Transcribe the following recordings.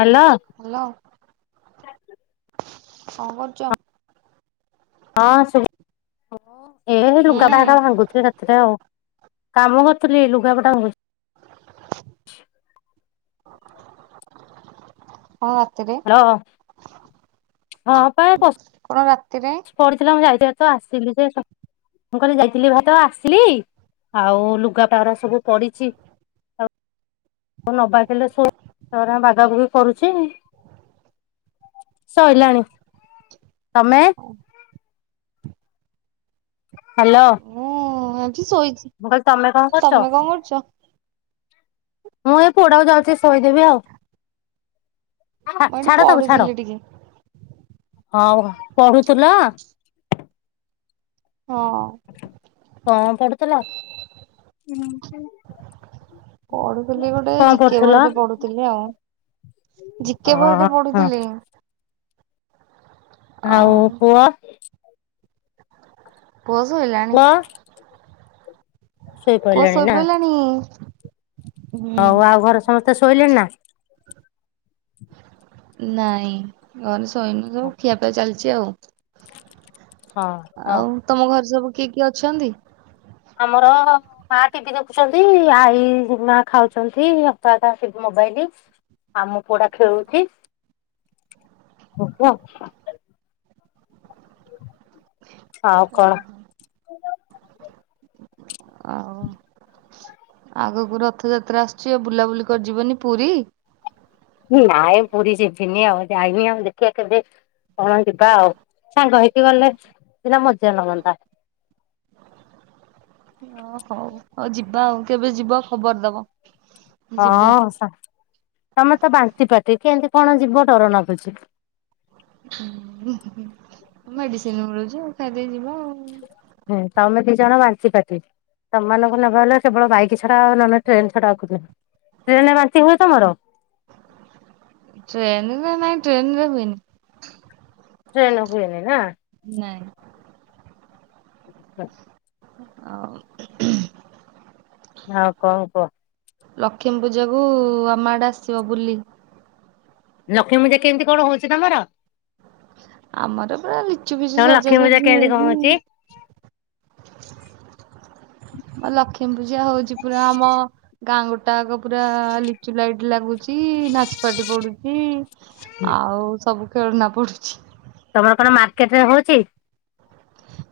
Hello. Hello କଣ କରୁଚ? ହଁ ଶୁଭୁ ଏ ହୁଁ ଲୁଗା ଟା ହେଟା ଭାଙ୍ଗୁଥିଲି ଏକାଥରେ ଆଉ। କାମ କରୁଥିଲି ଲୁଗାପଟା ଭା କଣ ରାତିରେ ହ୍ୟାଲୋ କଣ ରାତିରେ? ପଡ଼ିଥିଲା ମୁଁ [unintelligible] ଆସିଲି ଯେ [unintelligible] ମୁଁ କହିଲି ଯାଇଥିଲି ଭେରି ତ ଆସିଲି ଆଉ ଲୁଗା [unintelligible] ସବୁ ପଡ଼ିଛି ମୁଁ ନବାରେ ଥିଲେ ସୋ ସେରା ବାଗାବୁଗି କରୁଛି। ସଇଲାଣି ତମେ? ହଁ ହ୍ୟାଲୋ ମୁଁ ଏଠି ଶୋଇଛି ମୁଁ କହିଲି ତମେ କଣ କରୁଛ? ତମେ କଣ ମୁଁ ଏଇ ପୁଅଟା କୁ ଯାଉଛି ଶୋଇଦେବି ଆଉ। ମୁଁ ଏଠି ଛାଡ଼ ତାକୁ ଛାଡ଼ ପଢୁଥିଲି ଟିକେ ହଉ ପଢ଼ୁଥିଲା। ହଁ। କଣ ପଢ଼ୁଥିଲା - ପଢୁଥିଲି ଗୋଟେ ଜିକେ ବହିଟେ ପଢୁଥିଲି ଆଉ। ଜିକେ ଓହୋ ବହିଟେ ହଁ ପଢୁଥିଲି। ଆଉ ପୁଅ? ପୁଅ ଶୋଇଲାଣି ପୁଅ ପୁଅ ଶୋଇପଇଲାଣି ନା ଶୋଇପଡ଼ିଲାଣି। ହଉ ଆଉ ଘରେ ସମସ୍ତେ ଶୋଇଲେଣି ନା? ନାଇଁ ଘରେ ଶୋଇନୁ ସବୁ ଖିଆପିଆ ଚାଲିଛି ଆଉ। ହଁ ହଁ ଆଉ ତମ ଘରେ ସବୁ କିଏ କିଏ ଅଛନ୍ତି?? ଆମର ମା ଟିଭିି ଦେଖୁଛନ୍ତି ଆଇ ମା ଖାଉଛନ୍ତି ଅପା [unintelligible] ମୋବାଇଲ୍। ଆମ ପୁଅ ଟା ଖେଳୁଛି [unintelligible] ଆଉ କଣ? ଆଉ ଆଗକୁ ରଥଯାତ୍ରା ଆସୁଛି ଆଉ ବୁଲାବୁଲି କରିଯିବନି ପୁରୀ। ନାଇଁ ପୁରୀ ଯିବିନି ଆଉ ଯାଇନି ଆଉ ଦେଖିବା କେବେ କଣ ଯିବା ଆଉ ସାଙ୍ଗ ହେଇକି ଗଲେ ସିନା ମଜା ଲାଗନ୍ତା। ଓ ହଉ ହଉ ଯିବା ଆଉ କେବେ ଯିବା ଖବର ଦବ। ଯିବୁ। ହଁ ତମେ ତ ବାନ୍ତି ପାଟି କେମିତି କଣ ଯିବ ଡ଼ର ଲାଗୁଛି। ମେଡ଼ିସିନ୍ ମିଳୁଛି ଆଉ ଖାଇଦେଇ ଯିବା ଆଉ। ହୁଁ ତମେ ଦି ଜଣ ବାନ୍ତି ପାର୍ଟି। ତମ ମାନଙ୍କୁ ନେବା ହେଲେ କେବଳ ବାଇକ୍ ଛଡ଼ା ଆଉ ନହେଲେ ଟ୍ରେନ୍ ଛଡ଼ା ଆଉ [unintelligible] ଟ୍ରେନ୍ ରେ ବାନ୍ତି ହୁଏ ତମର? ଟ୍ରେନ୍ ରେ ନାଇଁ ଟ୍ରେନ୍ ରେ ହୁଏନି। ଟ୍ରେନ ରେ ହୁଏନି ନା? ନାଇଁ। [inaudible] ଆଉ ଆଉ କଣ କୁହ। ଲକ୍ଷ୍ମୀ ପୂଜାକୁ ଆମ ଆଡ଼େ ଆସିବ ବୁଲି। ଲକ୍ଷ୍ମୀ ପୂଜା କେମିତି କଣ ହଉଛି ତମର? ଆମର ପୁରା ଲିଚୁ ଫିଚୁ ତମ ଲକ୍ଷ୍ମୀ ପୂଜା ସଜାସଜି କେମିତି କଣ ହେଇକି ହଉଛି? ଲକ୍ଷ୍ମୀ ପୂଜା ହଉଛି ପୁରା ଆମ ଗାଁ ଗୋଟାଅକ ପୁରା ଲିଚୁ ଲାଇଟ୍ ଲାଗୁଛି ନାଚ ପାର୍ଟି ପଡୁଛି। ଆଉ ସବୁ ଖେଳନା ପଡୁ ତମର କଣ ମାର୍କେଟ ରେ ହଉଛି?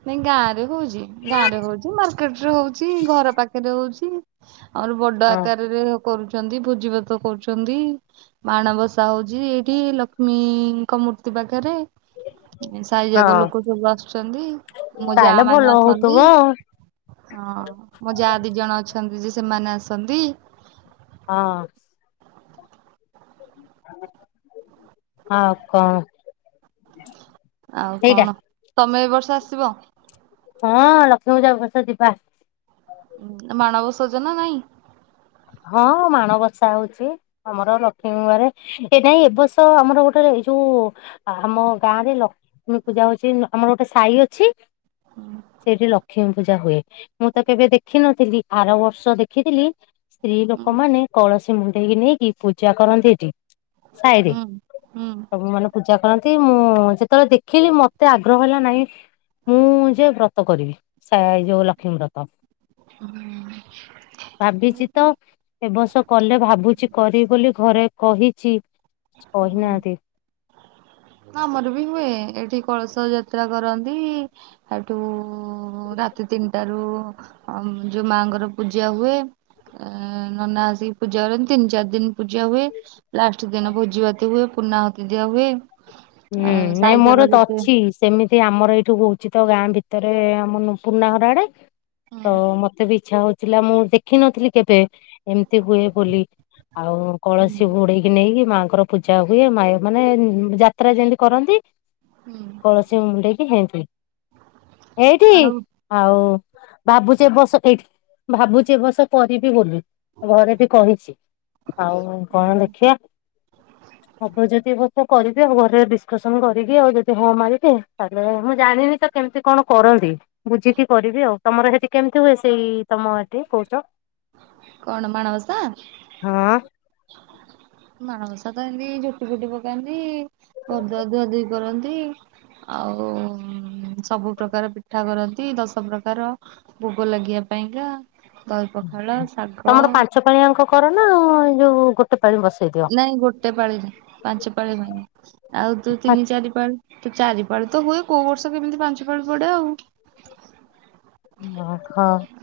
ନାଇଁ ଗାଁ ରେ ହଉଛି ଗାଁ ରେ ହଉଛି ମାର୍କେଟ ରେ ହଉଛି ଘର ପାଖରେ ହଉଛି। ଆମର ବଡ ହଁ ଆକାରରେ କରୁଛନ୍ତି ଭୋଜି ଭାତ କରୁଛନ୍ତି। ମାଣବସା ହଉଛି ଏଇଠି ଲକ୍ଷ୍ମୀଙ୍କ ମୂର୍ତ୍ତି ପାଖରେ। ଏ ସାହି ଯାକ ହଁ ଲୋକ ସବୁ ଆସୁଛନ୍ତି ମୋ ଯା ତାହେଲେ ଭଲ ମାନେ ହଉଥିବ ଆସନ୍ତି। ହଁ ମୋ ଯା ଦି ଜଣ ଅଛନ୍ତି ଯେ ସେମାନେ ଆସନ୍ତି। ହଁ। ଆଉ କଣ? ଆଉ ସେଇଟା କଣ ତମେ ଏ ବର୍ଷ ଆସିବ? ହଁ ଲକ୍ଷ୍ମୀ ପୂଜା ଏ ବର୍ଷ ଯିବା। ଉଁ ମାଣ ବସଉଛ ନା ନାଇଁ? ହଁ ମାଣବସା ହଉଛି। ଆମର ଲକ୍ଷ୍ମୀବାରେ ଏଇଟା ହିଁ ଏବର୍ଷ ଆମର ଗୋଟେ ଏଇ ଯୋଉ। ଆ-ଆମ ଗାଁ ରେ ଲ ଷ୍ମୀ ପୂଜା ହଉଛି ନ ଆମର ଗୋଟେ ସାହି ଅଛି। ସେଇଠି ଲକ୍ଷ୍ମୀ ପୂଜା ହୁଏ। ମୁଁ ତ କେବେ ଦେଖିନଥିଲି ଆର ବର୍ଷ ଦେଖିଥିଲି ସ୍ତ୍ରୀ ହୁଁ ଲୋକମାନେ କଳସ ମୁଣ୍ଡେଇକି ନେଇକି ପୂଜା କରନ୍ତି ସେଠି ସାହିରେ ହୁଁ ହୁଁ ସବୁ ମାନ ପୂଜା କରନ୍ତି ମୁଁ ଯେତେବେଳେ ଦେଖିଲି ମତେ ଆଗ୍ରହ ହେଲା ନାହିଁ। ମୁଁ ଯେ ବ୍ରତ କରିବି ସା ଯୋଉ ଲକ୍ଷ୍ମୀ ବ୍ରତ। ହୁଁ। ଭାବିଛି। ତ ଏବର୍ଷ କଲେ ଭାବୁଛି କରିବି ବୋଲି ଘରେ କହିଛି। ହୁଁ। କହିନାହାନ୍ତି। ଆମର ବି ହୁଏ ଏଠି କଳସ ଯାତ୍ରା କରନ୍ତି। ସେଠୁ ରାତି ତିନିଟାରୁ। ଆ ମ ଯୋଉ ମାଙ୍କର ପୂଜା ହୁଏ। ଆ ନନା ଆସିକି ପୂଜା କରନ୍ତି ତିନି ଚାରି ଦିନ ପୂଜା ହୁଏ। ଲାଷ୍ଟ ଦିନ ଭୋଜି ଭାତି ହୁଏ ପୁର୍ଣାହୁତି ଦିଆ ହୁଏ। ହୁଁ ଆଉ ନାଇଁ ସାଇ ଯାକ ମୋର ତ ଯେତେ ଅଛି। ସେମିତି ଆମର ଏଇଠୁ ହଉଛି ତ ଗାଁ ଭିତରେ ଆମ ନୁ ପୁରୁଣା ଘର ଆଡେ। ତ ମତେ ବି ଇଚ୍ଛା ହଉଥିଲା ମୁଁ ଦେଖିନଥିଲି କେବେ ଏମିତି ହୁଏ ବୋଲି। ଆଉ ହୁଁ କଳସୀ ଘୋଡେଇକି ନେଇକି ମାଆଙ୍କର ପୂଜା ହୁଏ ମାୟ ମାନେ ଜା ଯାତ୍ରା ଯେମିତି କରନ୍ତି କଳସୀ ମୁଣ୍ଡେଇକି ହେମିତି ଏଇଠି। କଣ ଆଉ ଭାବୁଚି ଏ ବର୍ଷ ଏଇଠି ଭାବୁଚି ଏ ବର୍ଷ କରିବି ବୋଲି। ଘରେ ବି କହିଛି ଆଉ କଣ ଦେଖିବା। ହବ ଯଦି ହବ କରି ଆଉ ଘରେ ଡିସକସନ କରିକି ଆଉ ଯଦି ହଁ ମାରିିବେ ତାହେଲେ ମୁଁ ଜାଣିନି ତ କେମିତି କଣ କରନ୍ତି। ବୁଝିକି କରିବି ଆଉ ତମର ସେଠି କେମିତି ହୁଏ ସେଇ ତମ ଏଠି କହୁଛ? କଣ ମାଣବସା? ହଁ। ମାଣବସା ତ ଏମିତି ଝୋଟି ପୋଟି ପକାନ୍ତି ଓ ଦୁଆ ଧୁଆଧୁଇ କରନ୍ତି। ଆଉ ଉଁ ସବୁ ପ୍ରକାର ପିଠା କରନ୍ତି ଦଶ ପ୍ରକାର। ଭୋଗ ଲାଗୀଆ ପାଇଁକା ଦହି ପଖାଳ ଶାଗ। ତମର ପାଞ୍ଚ ପାଳିଆଙ୍କ କର ନା ଯୋଉ ଗୋଟେ ପାଳି ବସେଇଦି ନାଇଁ ଗୋଟେ ପାଳି ହୁଏ ପାଞ୍ଚ ପାଳି ହୁଏନି ଆଉ ଯୋଉ ତିନି ଚାରି ପାଳି। ତ ଚାରିପାଳି ତ ହୁଏ କୋଉ ବର୍ଷ କେମିତି ପାଞ୍ଚ ପାଳି ପଡେ ଆଉ। ନ ଖ।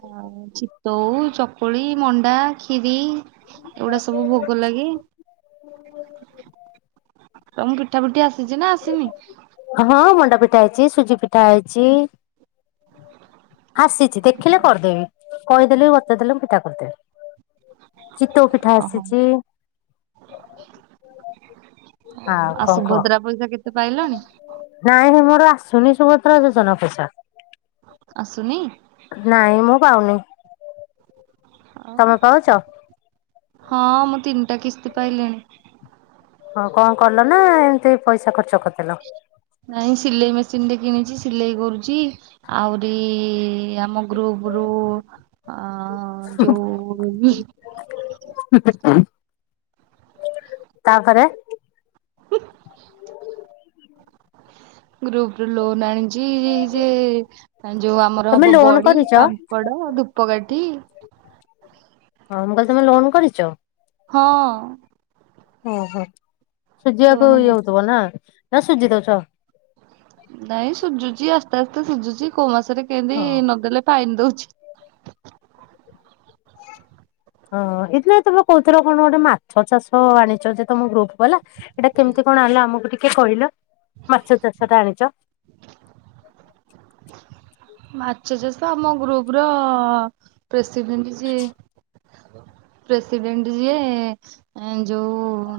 ଆଉ ଚିତଉ, ଚକୁଳି, ମଣ୍ଡା, କ୍ଷୀରି। ଏଗୁଡା ସବୁ ଭୋଗ ଲାଗେ। ହ ତ ମୁଁ ପିଠା ପିଠି ଆସିଛି ନା ଆସିନି? ହଁ ମଣ୍ଡା ପିଠା ହେଇଛି ସୁଜି ପିଠା ହେଇଛି। ଆସିଛି ଦେଖିଲେ କରିଦେବି କହିଦେଲେ ବି ବଚେଇ ଦେଲେ ମୁଁ ପିଠା କରିଦେବି। ଚିତଉ ପିଠା ଓହୋ ଆସିଛି। [unintelligible] ହଁ ଆଉ କ'ଣ କହ? ସୁଭଦ୍ରା ପଇସା କେତେ ପାଇଲଣି? ନାଇଁ ସେ ମୋର ଆସୁନି ସୁଭଦ୍ରା ଯୋଜନା ପଇସା। ଆସୁନି ନାଇଁ ମୁଁ ପାଉନି। ଆଉ ତମେ ପାଉଛ? ହଁ ମୁଁ ତିନିଟା କିସ୍ତି ପାଇଲିଣି। ହଁ କଣ କଲ ନା? ଏମିତି ପଇସା ଖର୍ଚ୍ଚ କରିଦେଲ। ନାଇଁ ସିଲେଇ ମେସିନଟରେ କିଣିଛି ସିଲେଇ କରୁଛି। ଆହୁରି ଆମ ଗ୍ରୁପ ରୁ ଆମର ଆ ଯୋଉ [inaudible] ତାପରେ [unintelligible] ଗ୍ରୁପ ର ଲୋନ୍ ଆଣିଛି। ଯେ ଯୋଉ ଆମର ତମେ ହବ ଲୋନ ବଡି କରିଛ? ପାମ ପଡ ଧୂପକାଠି ହଁ ମୁଁ କହିଲି ତମେ ଲୋନ୍ କରିଛ? ହଁ ଓହୋ ଲୋନ ସୁଜିିବାକୁ ଇଏ କରୁଛି ହଉଥିବ ନା ନା ସୁଜି ଦଉଛ ଆଉ ନାଇଁ ସୁଝୁଛି ଆସ୍ତେ ଆସ୍ତେ ସୁଝୁଛି କୋଉ ମାସରେ ହଁ କେମିତି ନଦେଲେ ଫାଇନି ଦଉଛି ହଁ ଏଇ ଦିନେ ତମେ କହୁଥିଲ କଣ ଗୋଟେ ମାଛ ଚାଷ ଆଣିଛ ଯେ ତମ ଗ୍ରୁପ ବାଲା ଏଇଟା କେମିତି କଣ ଆଣିଲ ଆମକୁ ଟିକେ କହିଲ ମାଛ ଚାଷ ଟା ଆଣିଛ ମାଛ ଚାଷ ଆମ ଗ୍ରୁପ ର ପ୍ରେସିଡେଣ୍ଟ ଯିଏ ପ୍ରେସିଡେଣ୍ଟ ଯିଏ ଯୋଉ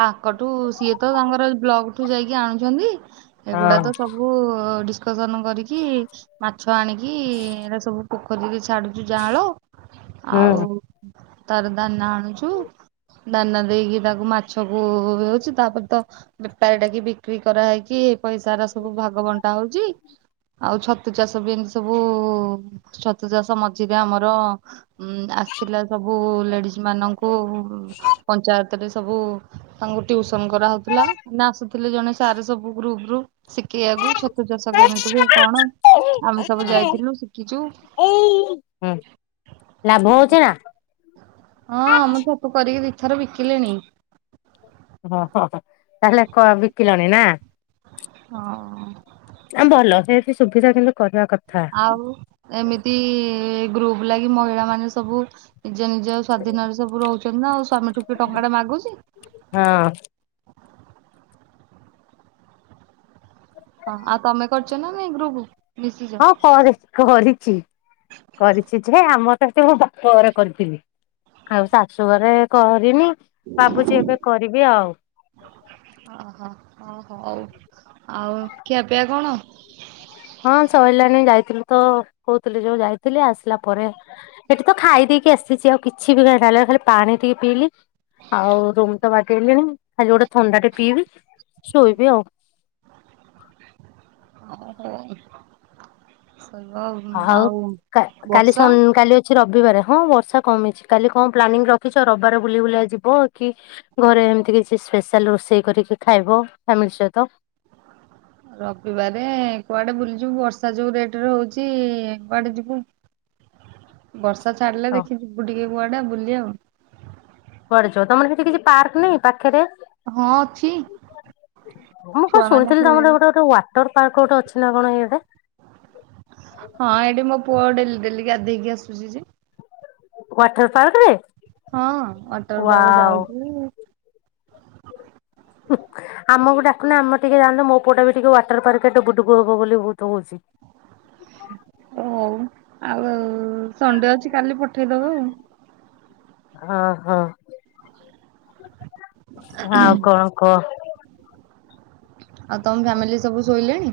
ତାଙ୍କଠୁ ସିଏ ତ ତାଙ୍କର ବ୍ଲକ ଠୁ ଯାଇକି ଆଣୁଛନ୍ତି। ଏଗୁଡା ତ ହଁ ସବୁ ଡିସ୍କ ଶିକସନ କରିକି ମାଛ ଆଣିକି ଏଟ ସବୁ ପୋଖରୀରେ ଛାଡୁଛୁ ଜାଁଳ। ହୁଁ। ଆଉ ତାର ଦାନା ଆଣୁଛୁ। ଦାନା ଦେଇକି ତାକୁ ମାଛକୁ ହେଉଛି ତାପରେ ତ ବେପାରୀ ଡାକି ବିକ୍ରି କରାହେଇକି ପଇସା ର ସବୁ ଭାଗ ବଣ୍ଟା ହଉଚି। ଆଉ ଛତୁ ଚାଷ ବି ଏମିତି, ସବୁ ଛତୁ ଚାଷ ମଝିରେ ଆମର ଉ ଆସିଥିଲା ସବୁ ଲେଡିଜି ମାନଙ୍କୁ ପଞ୍ଚାୟତରେ ସବୁ ତାଙ୍କୁ ଟ୍ୟୁସନ କରାହଉଥିଲା, ମେ ଆସୁଥିଲେ ଜଣେ ସାର୍ ସବୁ ଗ୍ରୁପ ଗ୍ରୁପ ଶିଖେଇବାକୁ ଛତୁ ଚାଷ କେମିତି ହୁଏ କଣ, ଆମେ ସବୁ ଯାଇଥିଲୁ ଶିଖିଛୁ। ଏଇ ହଁ ଲାଭ ହଉଛି ନା? ହଁ ମୁଁ ଛତୁ କରିକି ଦିଥର ବିକିଲିଣି। ଓ ହୋ ହୋ ତାହେଲେ କ ବିକିଲଣି ନା? ହଁ ଭଲ ସେ ବି ସୁବିଧା କିନ୍ତୁ କରିବା କ ଆଉ ଏମିତି ଗ୍ରୁପ ଲାଗି ମହିଳା ମାନେ ସବୁ ନିଜ ନିଜ ସ୍ଵାଧୀନ ରେ ସବୁ ରହୁଛନ୍ତି ନା ଆଉ ସ୍ଵାମୀଠୁ ଟଙ୍କା ଟା ମାଗୁଛି। ହଁ ହଁ ଆଉ ତମେ କରିଛ ନାଇ ଗ୍ରୁପ ମିଶିଛ ହଁ କରି କରିଛି କରିଛି ଯେ ଆମର ତ ଏତ ମୋ ବାପା ଘର କରିଥିଲି। ଆଉ ଶାଶୁଘରେ କରିନି ଭାବୁଛି ଏବେ କରିବି। ଆଉ ଓହୋ ଓହୋଉ ଆଉ ଖିଆ ପିଆ କଣ? ହଁ ସରିଲାଣି ଯାଇଥିଲୁ ତ, କହୁଥିଲି ଯୋଉ ଯାଇଥିଲି ଆସିଲା ପରେ ସେଠି ତ ଖାଇ ଦେଇେଇକି ଆସିଛି। ଆଉ କିଛି ବି କାଇଁ ନ ଖାଲି ପାଣି ଟିକେ ପିଇଲି ଆଉ ରୁମ ତ ବାଗେଇଲିଣି। ଖାଲି ଗୋଟେ ଥଣ୍ଡାଟେ ପିଇବି ଶୋଇବି ଆଉ। ହଁ ହଉ ଆଉ ବର୍ଷା? ଆଜି ରବିବାର ହଁ ବର୍ଷା କମିଛି କାଲି କଣ ପ୍ଲାନିଂ ରଖିଛ ରବିବାର ବୁଲି ବୁଲା ଯିବ କି ଘରେ ଏମିତି କିଛି ସ୍ପେଶାଲ ରୋଷେଇ କରିକି ଖାଇବ ଫାମିଲି ସହିତ। ରବିବାରେ କୁଆଡ଼େ ବୁଲିଯିବୁ ବର୍ଷା ଯୋଉ ରେଟ ରେ ହଉଛି କୁଆଡ଼େ ଯିବୁ? ବର୍ଷା ଛାଡ଼ିଲେ ଦେଖିବୁ ଟିକେ କୁଆଡ଼େ ବୁଲି ଆଉ। [unintelligible] ତମର ସେଠି କିଛି ପାର୍କ ନାହିଁ ପାଖରେ? ହଁ ଅଛି ମୁଁ କଣ ଛୁଆ ମାନେ ଶୁଣିଥିଲି ଖେଳ ତମର ଗୋଟେ ଗୋଟେ ୱା ଟର ପାର୍କ ଗୋଟେ ଅଛି ନା କଣ ଇଏଟେ। ହଁ ଏଇଠି ମୋ ପୁଅ ଡେଲି ଡେଲିକି ଗାଧେଇକି ଆସୁଛି ଯେ। ୱାଟର୍ ପାର୍କରେ? ହଁ ୱାଟର୍ ପାର୍କ ଯାଉଛି। ଆମକୁ ଡାକୁନି ଆମ ଟିକେ ଯାଆନ୍ତୁ ମୋ ପୁଅଟା ବି ଟିକେ ୱାଟର ପାର୍କ ଡବୁଡୁବୁ ହବ ବୋଲି ବହୁତ ହଉଛି। ହଉ ଆଉ ସଣ୍ଡେ ଅଛି କାଲି ପଠେଇଦବ ଆଉ। ହଁ ହଁ ହଁ ଆଉ କଣ କହ? ଆଉ ତମ ଫ୍ୟାମିଲି ସବୁ ଶୋଇଲେଣି?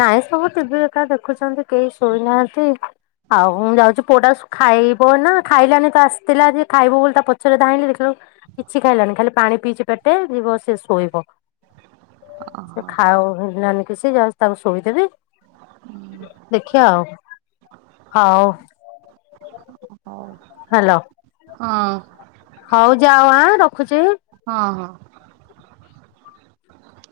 ନାଇଁ ସବୁ ଟିଭି ଏକା ଦେଖୁଛନ୍ତି କେହି ଶୋଇନାହାନ୍ତି। ଆଉ ମୁଁ ଯାଉଛି ପୁଅଟା ଖାଇବ ନା ଖାଇଲାଣି ତ ଆସିଥିଲା ଯେ ଖାଇବ ବୋଲି ତା ପଛରେ [unintelligible] କିଛି ଖାଇଲାନି ଖାଲି ପାଣି ପିଇଛି ପେଟେ ଯିବ ସେ ଶୋଇବ। ସେ ଓହୋ ଖାାଉ ନା କିଛି ଯାଉ ତାକୁ ଶୋଇଦେବି ଦେଖିବା ଆଉ ହଉ। ହଉ। ହ୍ୟାଲୋ ହଁ। ହଉ ଯାଅ ଆଁ ରଖୁଛି। ହଁ ହଁ।